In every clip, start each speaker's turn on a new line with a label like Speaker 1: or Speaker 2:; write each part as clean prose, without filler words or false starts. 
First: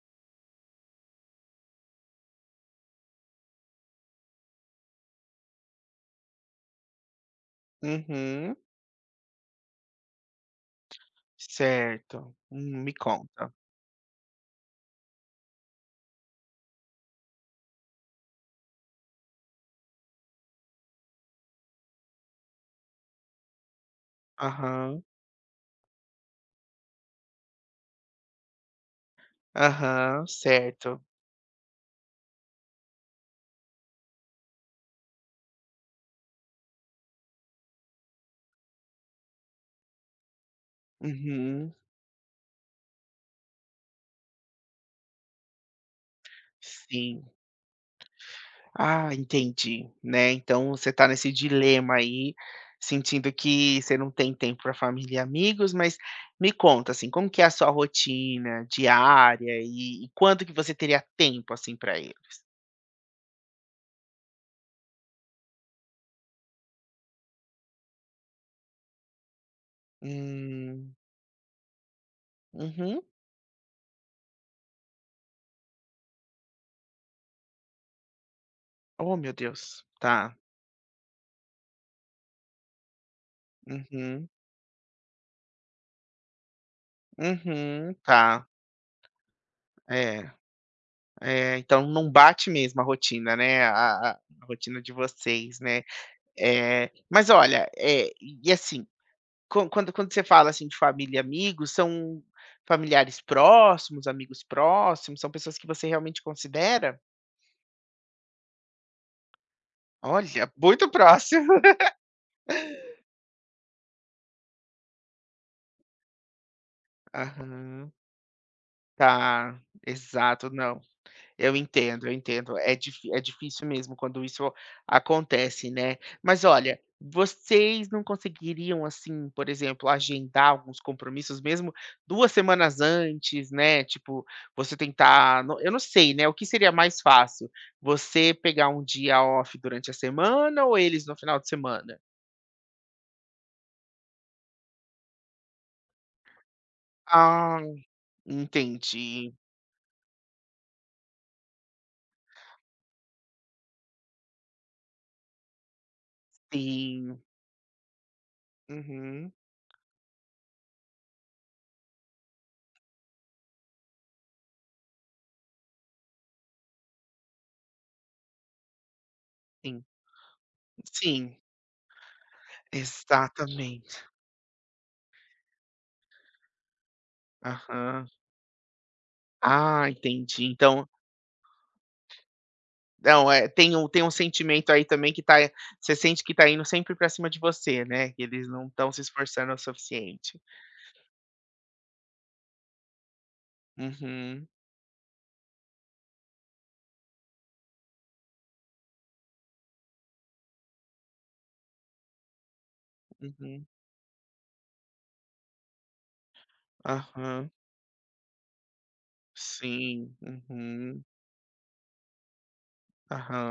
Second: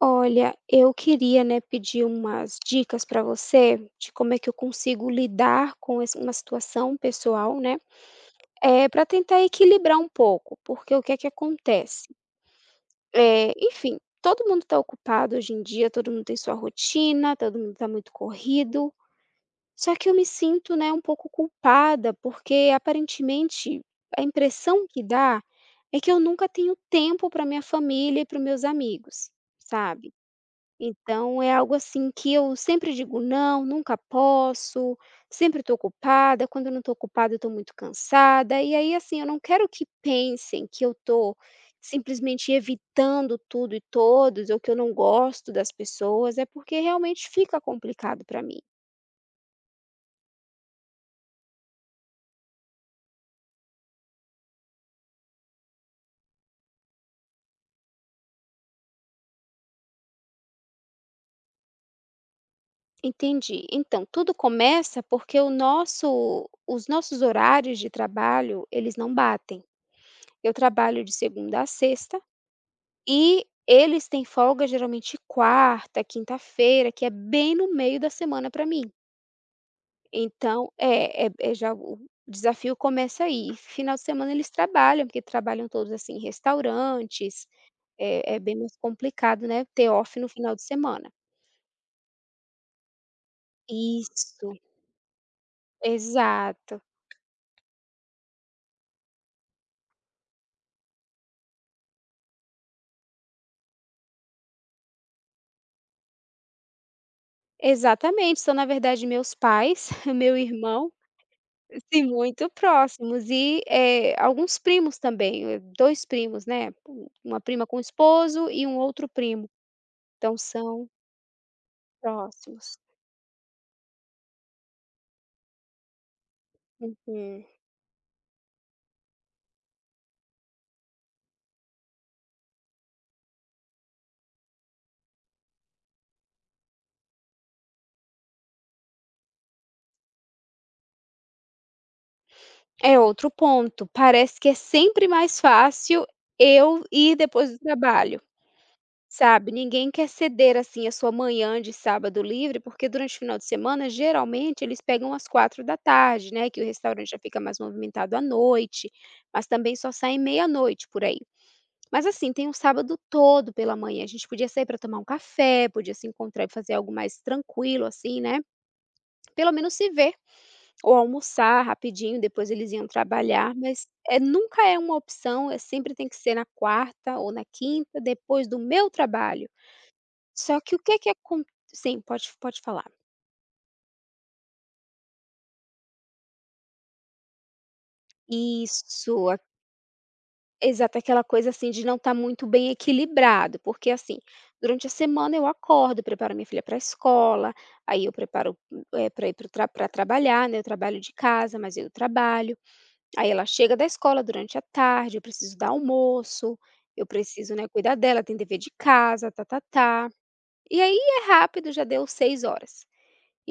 Speaker 1: Olha, eu queria, né, pedir umas dicas para você de como é que eu consigo lidar com essa uma situação pessoal, né.
Speaker 2: Uhum,
Speaker 1: É para tentar equilibrar um pouco, porque o que é que acontece?
Speaker 2: certo. Me conta.
Speaker 1: É, enfim, todo mundo está ocupado hoje em dia, todo mundo tem sua rotina, todo mundo está muito corrido, só que eu me sinto, né, um pouco culpada, porque aparentemente a impressão
Speaker 2: Aham,
Speaker 1: que dá é que eu nunca tenho tempo para minha família e para meus amigos, sabe?
Speaker 2: aham, certo.
Speaker 1: Então é algo assim que eu sempre digo: "Não, nunca posso", sempre estou ocupada, quando eu não estou ocupada eu estou muito cansada, e aí assim, eu não quero que pensem que eu estou
Speaker 2: Uhum,
Speaker 1: simplesmente evitando tudo e todos, ou que eu não gosto das pessoas, é porque
Speaker 2: sim.
Speaker 1: realmente fica complicado para mim.
Speaker 2: Ah, entendi, né, então você tá nesse dilema aí, sentindo que você não tem tempo para família e amigos, mas me conta, assim, como que é a sua rotina diária e quando que você teria tempo, assim, para eles?
Speaker 1: Entendi. Então, tudo começa porque o nosso os nossos horários de trabalho, eles não batem. Eu
Speaker 2: Hum,
Speaker 1: trabalho de segunda a sexta.
Speaker 2: uhum.
Speaker 1: E eles têm folga geralmente quarta, quinta-feira, que é bem no meio da semana para mim.
Speaker 2: Oh, meu Deus. Tá.
Speaker 1: Então já o desafio começa aí. Final de
Speaker 2: Uhum,
Speaker 1: semana eles trabalham, porque trabalham todos, assim, em restaurantes,
Speaker 2: uhum,
Speaker 1: é
Speaker 2: tá,
Speaker 1: bem mais complicado, né, ter off no
Speaker 2: é.
Speaker 1: final de semana.
Speaker 2: É, então não bate mesmo a rotina, né, a
Speaker 1: Isso,
Speaker 2: rotina de vocês, né.
Speaker 1: exato.
Speaker 2: Mas olha, e assim, quando você fala, assim, de família e amigos, são familiares próximos, amigos próximos, são pessoas que você realmente considera?
Speaker 1: Exatamente, são na verdade meus pais,
Speaker 2: Olha,
Speaker 1: meu
Speaker 2: muito
Speaker 1: irmão.
Speaker 2: próximo.
Speaker 1: Sim, muito próximos e, alguns primos também, 2 primos, né, uma prima com o
Speaker 2: Aham.
Speaker 1: esposo e um outro primo,
Speaker 2: Tá,
Speaker 1: então
Speaker 2: exato, não.
Speaker 1: são
Speaker 2: Eu entendo, eu entendo. É
Speaker 1: próximos.
Speaker 2: difí é difícil mesmo quando isso acontece, né. Mas olha,
Speaker 1: Uhum.
Speaker 2: vocês não conseguiriam, assim, por exemplo, agendar alguns compromissos mesmo 2 semanas antes, né, tipo, você tentar no eu não sei, né, o que seria mais fácil? Você pegar um dia off durante a semana ou eles no final de semana?
Speaker 1: É outro ponto, parece que é sempre mais fácil eu ir depois do
Speaker 2: Ah,
Speaker 1: trabalho,
Speaker 2: entendi.
Speaker 1: sabe, ninguém quer ceder, assim, a sua manhã de sábado livre, porque durante o final de semana, geralmente, eles pegam às 4 da tarde, né, que o restaurante já
Speaker 2: Sim.
Speaker 1: fica mais movimentado à noite,
Speaker 2: Uhum.
Speaker 1: mas também só saem meia-noite por aí. Mas assim, tem um sábado todo pela manhã, a gente podia sair para tomar um café, podia se encontrar e fazer algo mais tranquilo, assim, né, pelo menos
Speaker 2: Sim.
Speaker 1: se ver, ou
Speaker 2: Sim.
Speaker 1: almoçar rapidinho, depois eles iam trabalhar, mas
Speaker 2: Exatamente.
Speaker 1: é nunca é uma opção. É sempre tem que ser na quarta ou na quinta,
Speaker 2: Aham.
Speaker 1: depois do meu trabalho.
Speaker 2: Ah, entendi.
Speaker 1: Só que o
Speaker 2: Então
Speaker 1: que é que acontece? Sim, pode falar.
Speaker 2: não, é, tem um sentimento aí também que tá, você sente que tá indo sempre pra cima de você, né, que eles não estão se
Speaker 1: Isso,
Speaker 2: esforçando o suficiente.
Speaker 1: exato, aquela coisa, assim, de não estar muito bem equilibrado, porque, assim,
Speaker 2: Uhum,
Speaker 1: durante a semana eu acordo, preparo minha filha para a escola, aí eu preparo, para ir para trabalhar, né, eu trabalho de casa, mas eu trabalho, aí ela
Speaker 2: uhum,
Speaker 1: chega da escola durante a tarde, eu preciso dar almoço, eu
Speaker 2: aham,
Speaker 1: preciso, né, cuidar dela, tem dever de casa, tá-tá-tá.
Speaker 2: sim,
Speaker 1: E aí
Speaker 2: uhum,
Speaker 1: é rápido, já deu 6 horas,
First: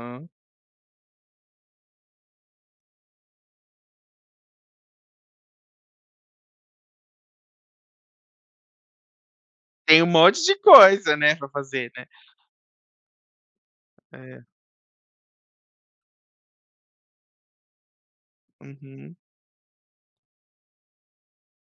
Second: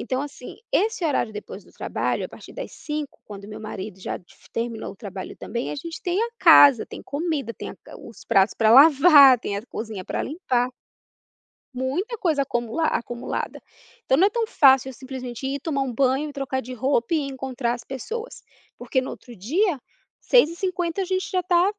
Speaker 1: então, assim, esse horário depois do trabalho, a partir das 5, quando meu marido já terminou o trabalho também, a gente tem a casa, tem comida, tem a os pratos para lavar, tem a
Speaker 2: Tem
Speaker 1: cozinha
Speaker 2: um
Speaker 1: para
Speaker 2: monte de
Speaker 1: limpar,
Speaker 2: coisa, né, pra fazer, né.
Speaker 1: muita coisa acumulada. Então, não é
Speaker 2: É,
Speaker 1: tão fácil eu simplesmente ir tomar um banho, trocar de roupa e encontrar as pessoas, porque no
Speaker 2: uhum,
Speaker 1: outro dia, 6:50 a gente já está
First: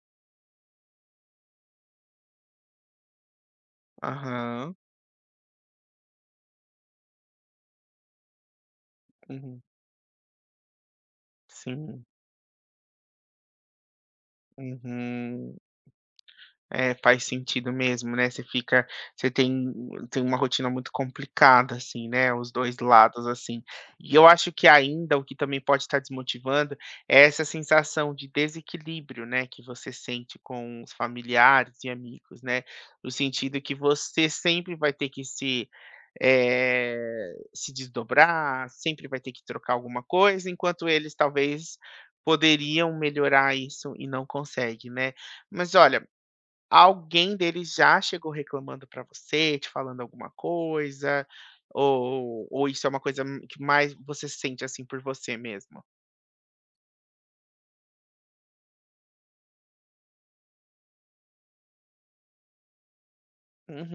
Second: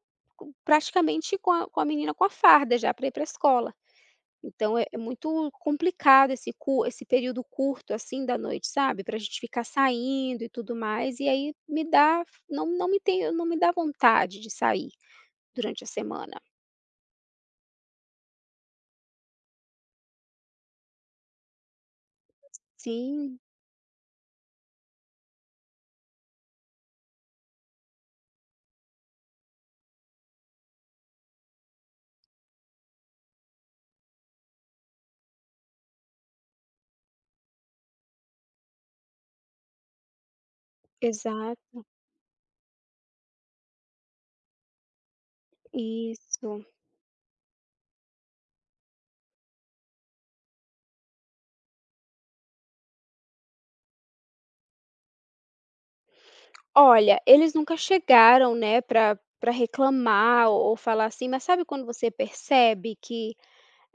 Speaker 1: praticamente com a menina com a farda já para ir para a escola.
Speaker 2: aham,
Speaker 1: Então é muito complicado esse cu esse período curto, assim, da noite, sabe, para a gente
Speaker 2: uhum,
Speaker 1: ficar saindo e tudo mais, e aí me
Speaker 2: sim,
Speaker 1: dá não não me tem não me dá vontade de sair
Speaker 2: uhum.
Speaker 1: durante a semana.
Speaker 2: É, faz sentido mesmo, né, você fica, você tem tem uma rotina muito complicada, assim, né, os dois lados,
Speaker 1: Sim,
Speaker 2: assim. E eu acho que ainda o que também pode estar desmotivando é essa sensação de desequilíbrio, né, que você sente com os familiares e amigos, né, no sentido que você sempre vai ter que se, eh, se desdobrar, sempre vai ter que trocar alguma coisa, enquanto eles talvez
Speaker 1: exato,
Speaker 2: poderiam melhorar isso e não conseguem, né. Mas olha,
Speaker 1: isso.
Speaker 2: alguém deles já chegou reclamando pra você, te falando alguma coisa? Ou isso é uma coisa m que mais você sente, assim, por você mesmo?
Speaker 1: Olha, eles nunca chegaram, né, para pra reclamar ou falar assim, mas sabe quando você percebe que,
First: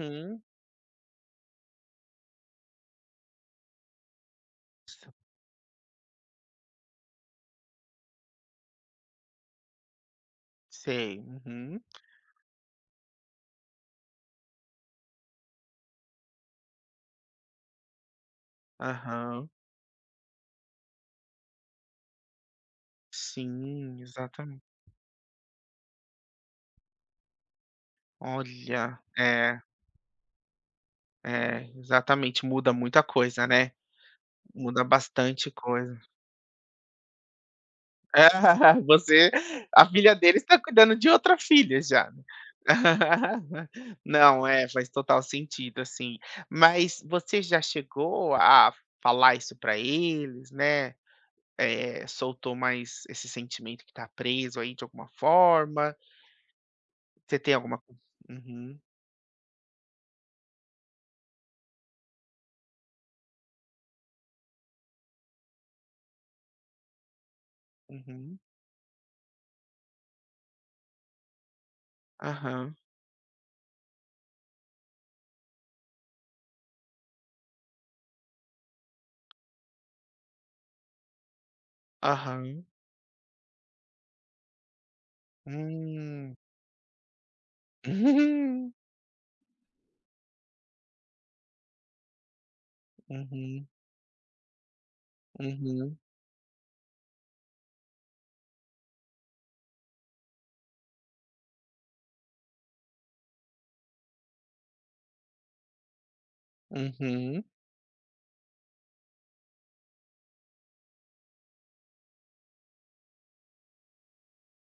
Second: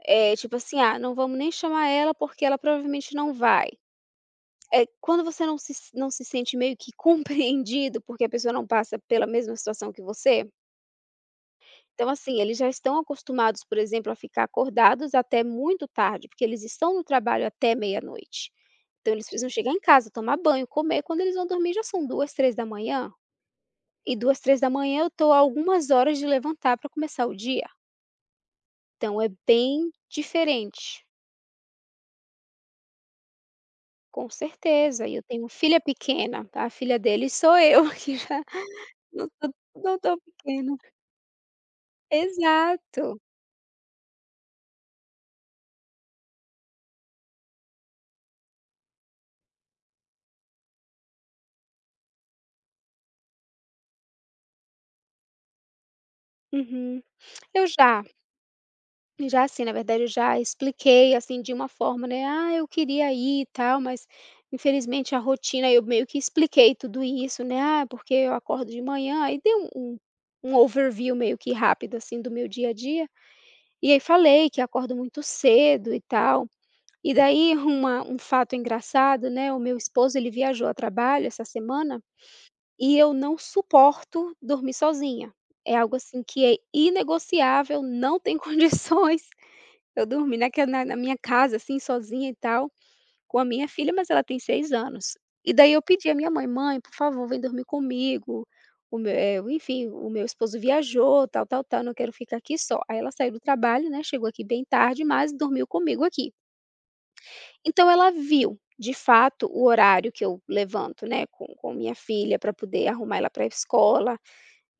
Speaker 1: tipo assim: "Ah, não vamos nem chamar ela, porque ela provavelmente não vai". É,
Speaker 2: S
Speaker 1: quando você não se sente meio que compreendido, porque a pessoa não passa pela mesma situação que você,
Speaker 2: Sei. Uhum.
Speaker 1: então, assim, eles já estão acostumados, por exemplo, a ficar acordados até muito tarde, porque eles estão no trabalho até meia-noite. Então eles precisam
Speaker 2: Aham.
Speaker 1: chegar em casa, tomar banho, comer, quando eles vão dormir já são duas, três da manhã.
Speaker 2: Sim,
Speaker 1: E duas, três
Speaker 2: exatamente.
Speaker 1: da manhã eu estou algumas horas de levantar para começar o dia.
Speaker 2: Olha,
Speaker 1: Então é
Speaker 2: é,
Speaker 1: bem diferente,
Speaker 2: é, exatamente, muda muita coisa, né.
Speaker 1: com
Speaker 2: Muda
Speaker 1: certeza. E eu tenho
Speaker 2: bastante
Speaker 1: filha
Speaker 2: coisa.
Speaker 1: pequena, tá, a filha dele sou eu, que já
Speaker 2: Ah,
Speaker 1: não
Speaker 2: você,
Speaker 1: tô
Speaker 2: a
Speaker 1: não
Speaker 2: filha
Speaker 1: tão
Speaker 2: dele está
Speaker 1: pequena.
Speaker 2: cuidando de outra filha já, né.
Speaker 1: Exato.
Speaker 2: Não, é, faz total sentido, assim. Mas você já chegou a falar isso para eles, né, soltou mais esse sentimento que tá preso aí de alguma forma?
Speaker 1: Uhum.
Speaker 2: Você tem
Speaker 1: Eu
Speaker 2: alguma co
Speaker 1: já,
Speaker 2: uhum,
Speaker 1: Já assim, na verdade eu já expliquei, assim, de uma forma, né, "Ah, eu queria ir e tal, mas infelizmente a rotina", eu meio que expliquei tudo isso, né, "Ah, porque eu
Speaker 2: uhum.
Speaker 1: acordo de manhã", aí dei um overview meio que rápido, assim, do meu dia a
Speaker 2: Aham,
Speaker 1: dia, e aí falei que acordo muito cedo e tal. E daí uma um fato engraçado, né, o meu esposo ele viajou a trabalho essa semana.
Speaker 2: aham.
Speaker 1: E eu não suporto dormir sozinha. É algo assim
Speaker 2: Hum.
Speaker 1: que é inegociável, não tem condições eu dormir naque na na minha casa, assim, sozinha e tal, com a
Speaker 2: Uhum,
Speaker 1: minha filha, mas ela tem 6 anos. E daí eu
Speaker 2: uhum,
Speaker 1: pedi à minha mãe: "Mãe, por favor, vem dormir comigo, o meu enfim, o meu esposo viajou, tal, tal, tal, não quero ficar aqui só". Aí ela saiu do trabalho, né, chegou aqui bem tarde, mas dormiu comigo aqui.
Speaker 2: uhum, uhum,
Speaker 1: Então ela viu, de fato, o horário que eu levanto, né, com minha filha para poder arrumar ela para a escola,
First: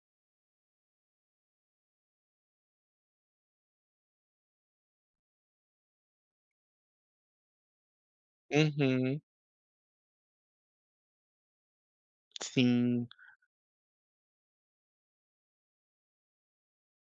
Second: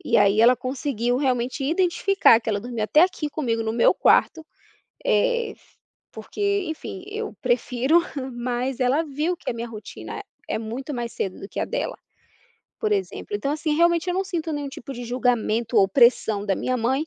Speaker 1: e aí ela conseguiu realmente identificar que ela dormia até aqui comigo no meu quarto, eh, porque, enfim, eu prefiro, mas ela
Speaker 2: uhum,
Speaker 1: viu que a minha rotina é muito mais cedo do que a dela, por
Speaker 2: sim.
Speaker 1: exemplo. Então, assim, realmente eu não sinto nenhum tipo de julgamento ou pressão da minha mãe,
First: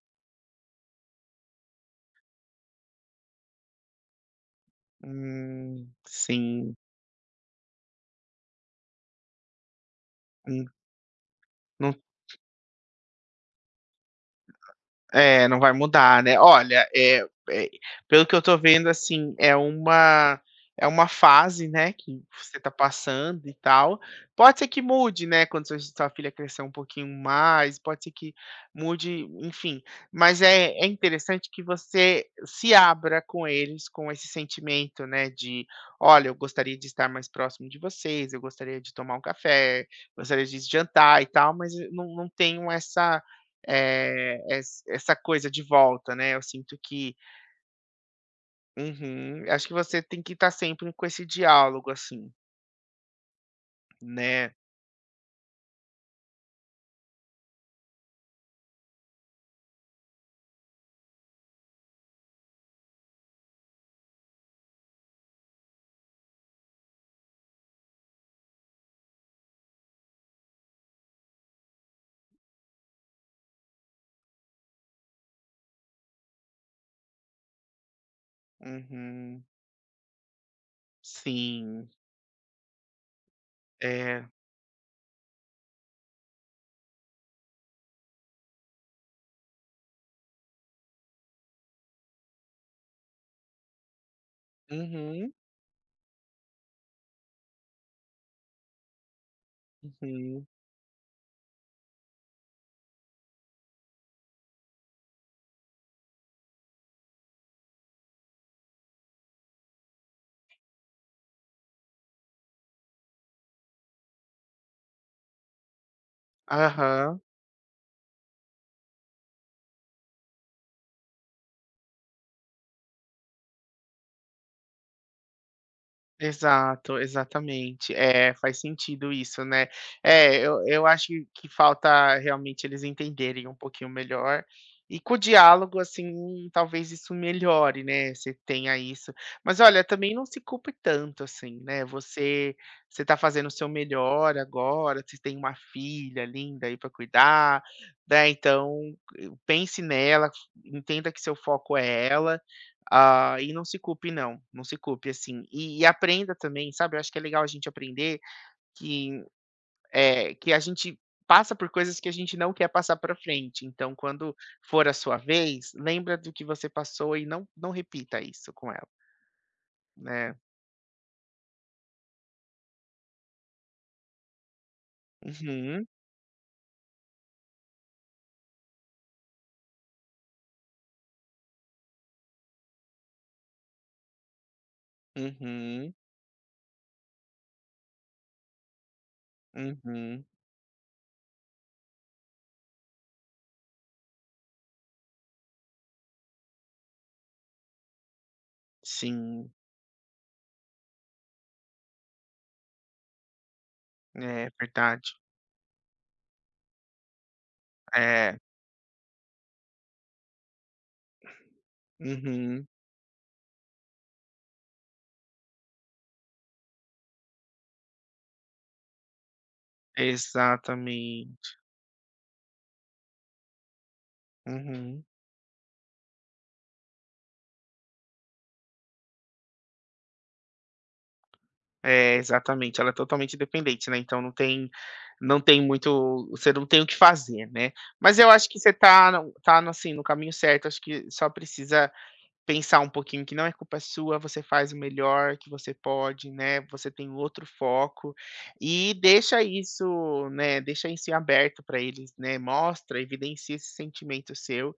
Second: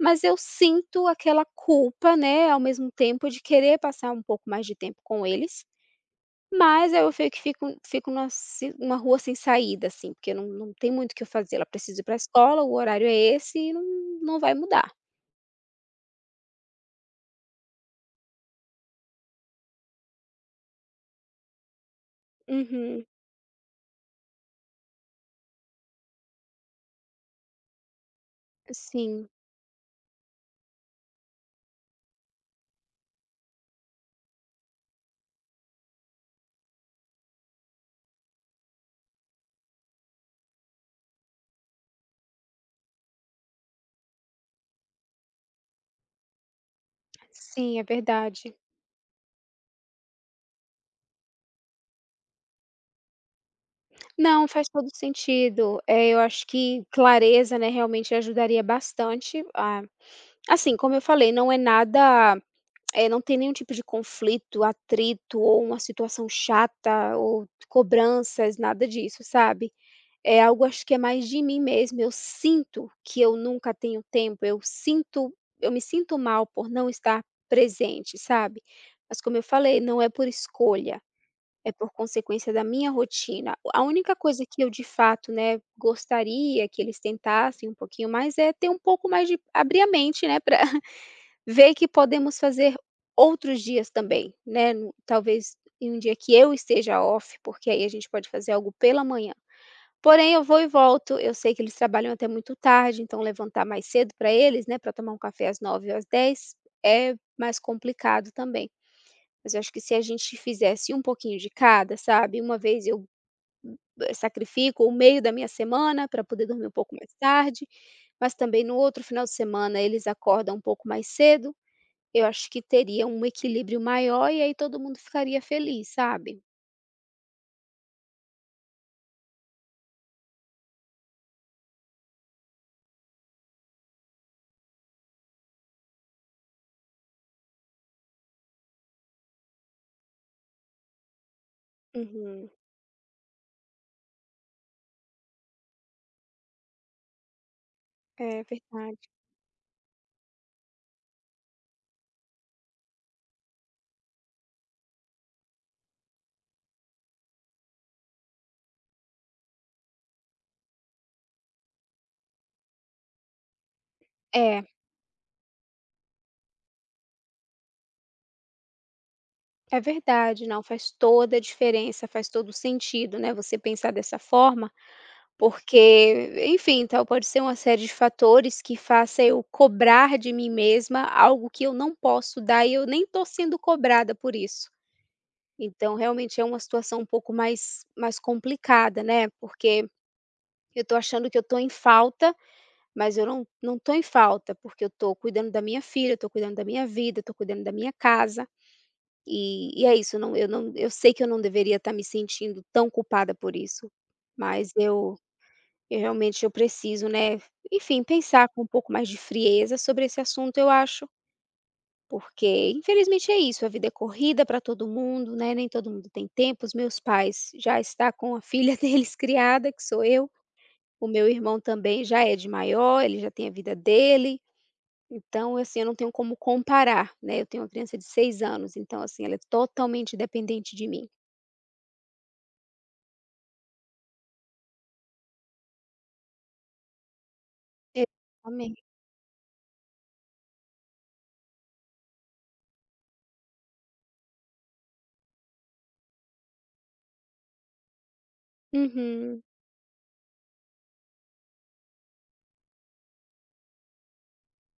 Speaker 1: mas eu sinto aquela culpa, né, ao mesmo tempo de querer passar um pouco mais de tempo com eles.
Speaker 2: Sim.
Speaker 1: Mas eu fe que fico fico numa se numa rua sem saída, assim, porque
Speaker 2: Hum,
Speaker 1: não tem muito o que eu fazer, ela precisa ir para a escola, o horário é esse e não vai mudar.
Speaker 2: é, não vai mudar, né. Olha, eh, pelo que eu tô vendo, assim, é uma, é uma fase, né, que você tá
Speaker 1: Uhum.
Speaker 2: passando e tal. Pode ser que mude, né, quando sua filha crescer um pouquinho mais, pode ser que mude,
Speaker 1: Sim,
Speaker 2: enfim. Mas é interessante que você se abra com eles, com esse sentimento, né, de: "Olha, eu gostaria de estar mais próximo de vocês, eu gostaria de tomar um café, gostaria de jantar e tal", mas eu não tenho essa, eh, es essa coisa de volta, né, eu sinto que
Speaker 1: sim, é verdade.
Speaker 2: uhum, acho que você tem que estar sempre com esse diálogo, assim,
Speaker 1: Não,
Speaker 2: né.
Speaker 1: faz todo sentido. Eh, eu acho que clareza, né, realmente ajudaria bastante, a assim, como eu falei, não é nada, não tem nenhum tipo de conflito, atrito ou uma situação chata ou cobranças, nada disso, sabe. É algo acho que é mais de mim mesma, eu sinto que eu nunca tenho tempo, eu sinto, eu me sinto mal por não estar presente, sabe. Mas como eu
Speaker 2: Uhum,
Speaker 1: falei, não é por escolha, é
Speaker 2: sim,
Speaker 1: por consequência da minha rotina. A única
Speaker 2: é.
Speaker 1: coisa que eu de fato, né, gostaria que eles tentassem um pouquinho mais é ter um pouco mais de abrir a mente, né, para ver que podemos fazer outros dias também, né, no
Speaker 2: Uhum,
Speaker 1: talvez em um dia que eu esteja off, porque aí a gente pode fazer algo pela manhã. Porém, eu
Speaker 2: uhum.
Speaker 1: vou e volto. Eu sei que eles trabalham até muito tarde, então levantar mais cedo para eles, né, para tomar um café às 9 ou às 10, é mais complicado também. Mas eu acho que se a gente fizesse um pouquinho de cada, sabe, uma vez eu, sacrifico o meio da minha semana para poder dormir um pouco mais
Speaker 2: Aham.
Speaker 1: tarde, mas também no outro final de semana eles acordam um pouco mais cedo, eu acho que teria um equilíbrio maior e aí todo mundo ficaria feliz, sabe?
Speaker 2: Exato, exatamente. É, faz sentido isso, né. É, eu acho que falta realmente eles entenderem um pouquinho melhor, e com o diálogo, assim, talvez isso melhore, né, você tenha isso. Mas olha, também não se culpe tanto, assim, né,
Speaker 1: Uhum.
Speaker 2: você, você tá fazendo o seu melhor agora, você tem uma filha linda aí para cuidar, né,
Speaker 1: É
Speaker 2: então
Speaker 1: verdade.
Speaker 2: pense nela, entenda que seu foco é ela, ah, e não se culpe não, não se culpe, assim. E aprenda também, sabe, eu acho que é legal a gente aprender que, é que a gente passa por coisas que a gente não quer passar para frente, então quando
Speaker 1: É.
Speaker 2: for a sua vez, lembra do que você passou e não repita isso com ela,
Speaker 1: É
Speaker 2: né.
Speaker 1: verdade, não, faz toda a diferença, faz todo o sentido, né, você pensar dessa forma,
Speaker 2: Uhum,
Speaker 1: porque, enfim, tal, pode ser uma série de fatores que faça eu cobrar de mim mesma algo que eu não posso dar e eu nem estou sendo cobrada por isso.
Speaker 2: uhum,
Speaker 1: Então, realmente é uma situação um pouco mais complicada, né, porque
Speaker 2: uhum.
Speaker 1: eu estou achando que eu estou em falta, mas eu não estou em falta, porque eu estou cuidando da minha filha, eu estou cuidando da minha vida, eu estou cuidando da minha casa.
Speaker 2: Sim,
Speaker 1: E é isso, não eu não eu sei que eu não deveria estar me sentindo tão culpada por isso,
Speaker 2: é
Speaker 1: mas
Speaker 2: verdade.
Speaker 1: eu realmente eu preciso, né, enfim,
Speaker 2: É,
Speaker 1: pensar com um pouco mais de frieza sobre esse assunto, eu acho,
Speaker 2: uhum,
Speaker 1: porque infelizmente é isso, a vida é corrida para todo mundo, né, nem todo mundo tem tempo, os meus pais já está com a filha deles criada, que sou eu, o meu
Speaker 2: exatamente.
Speaker 1: irmão também já é de maior, ele já tem a vida dele,
Speaker 2: Uhum.
Speaker 1: então, assim, eu não tenho como comparar, né, eu tenho uma criança de 6 anos, então, assim, ela é totalmente dependente de mim.
Speaker 2: É, exatamente, ela é totalmente dependente, né, então não tem, não tem muito, você não tem o que fazer, né. Mas eu acho que você
Speaker 1: Exatamente.
Speaker 2: tá no, assim, no caminho certo, acho que só precisa pensar um pouquinho que não é culpa sua, você faz o melhor que você pode, né, você tem outro foco e
Speaker 1: Uhum.
Speaker 2: deixa isso, né, deixa isso em aberto para eles, né, mostra, evidencia esse sentimento seu,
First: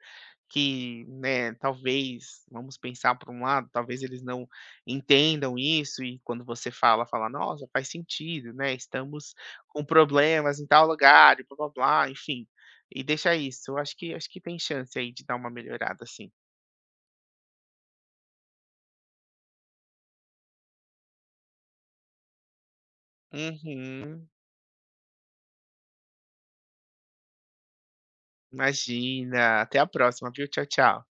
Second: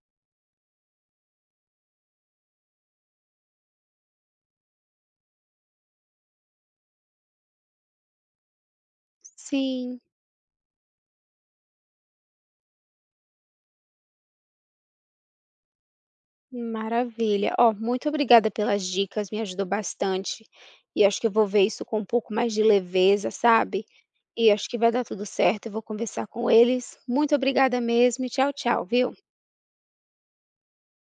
Speaker 2: que, né, talvez, vamos pensar por um lado, talvez eles não entendam isso e quando você fala, fala: "Nossa, faz sentido, né, estamos com
Speaker 1: Sim,
Speaker 2: problemas em tal lugar e blá-blá-blá", enfim, e deixa isso. Eu acho que tem chance aí de dar uma melhorada assim.
Speaker 1: maravilha. Ó, muito obrigada pelas dicas, me ajudou bastante. E acho que eu vou ver isso com um pouco mais de leveza, sabe?
Speaker 2: Uhum.
Speaker 1: E acho que vai dar tudo certo, eu vou conversar com eles. Muito obrigada mesmo e tchau, tchau, viu?
Speaker 2: Imagina. Até a próxima, viu. Tchau, tchau.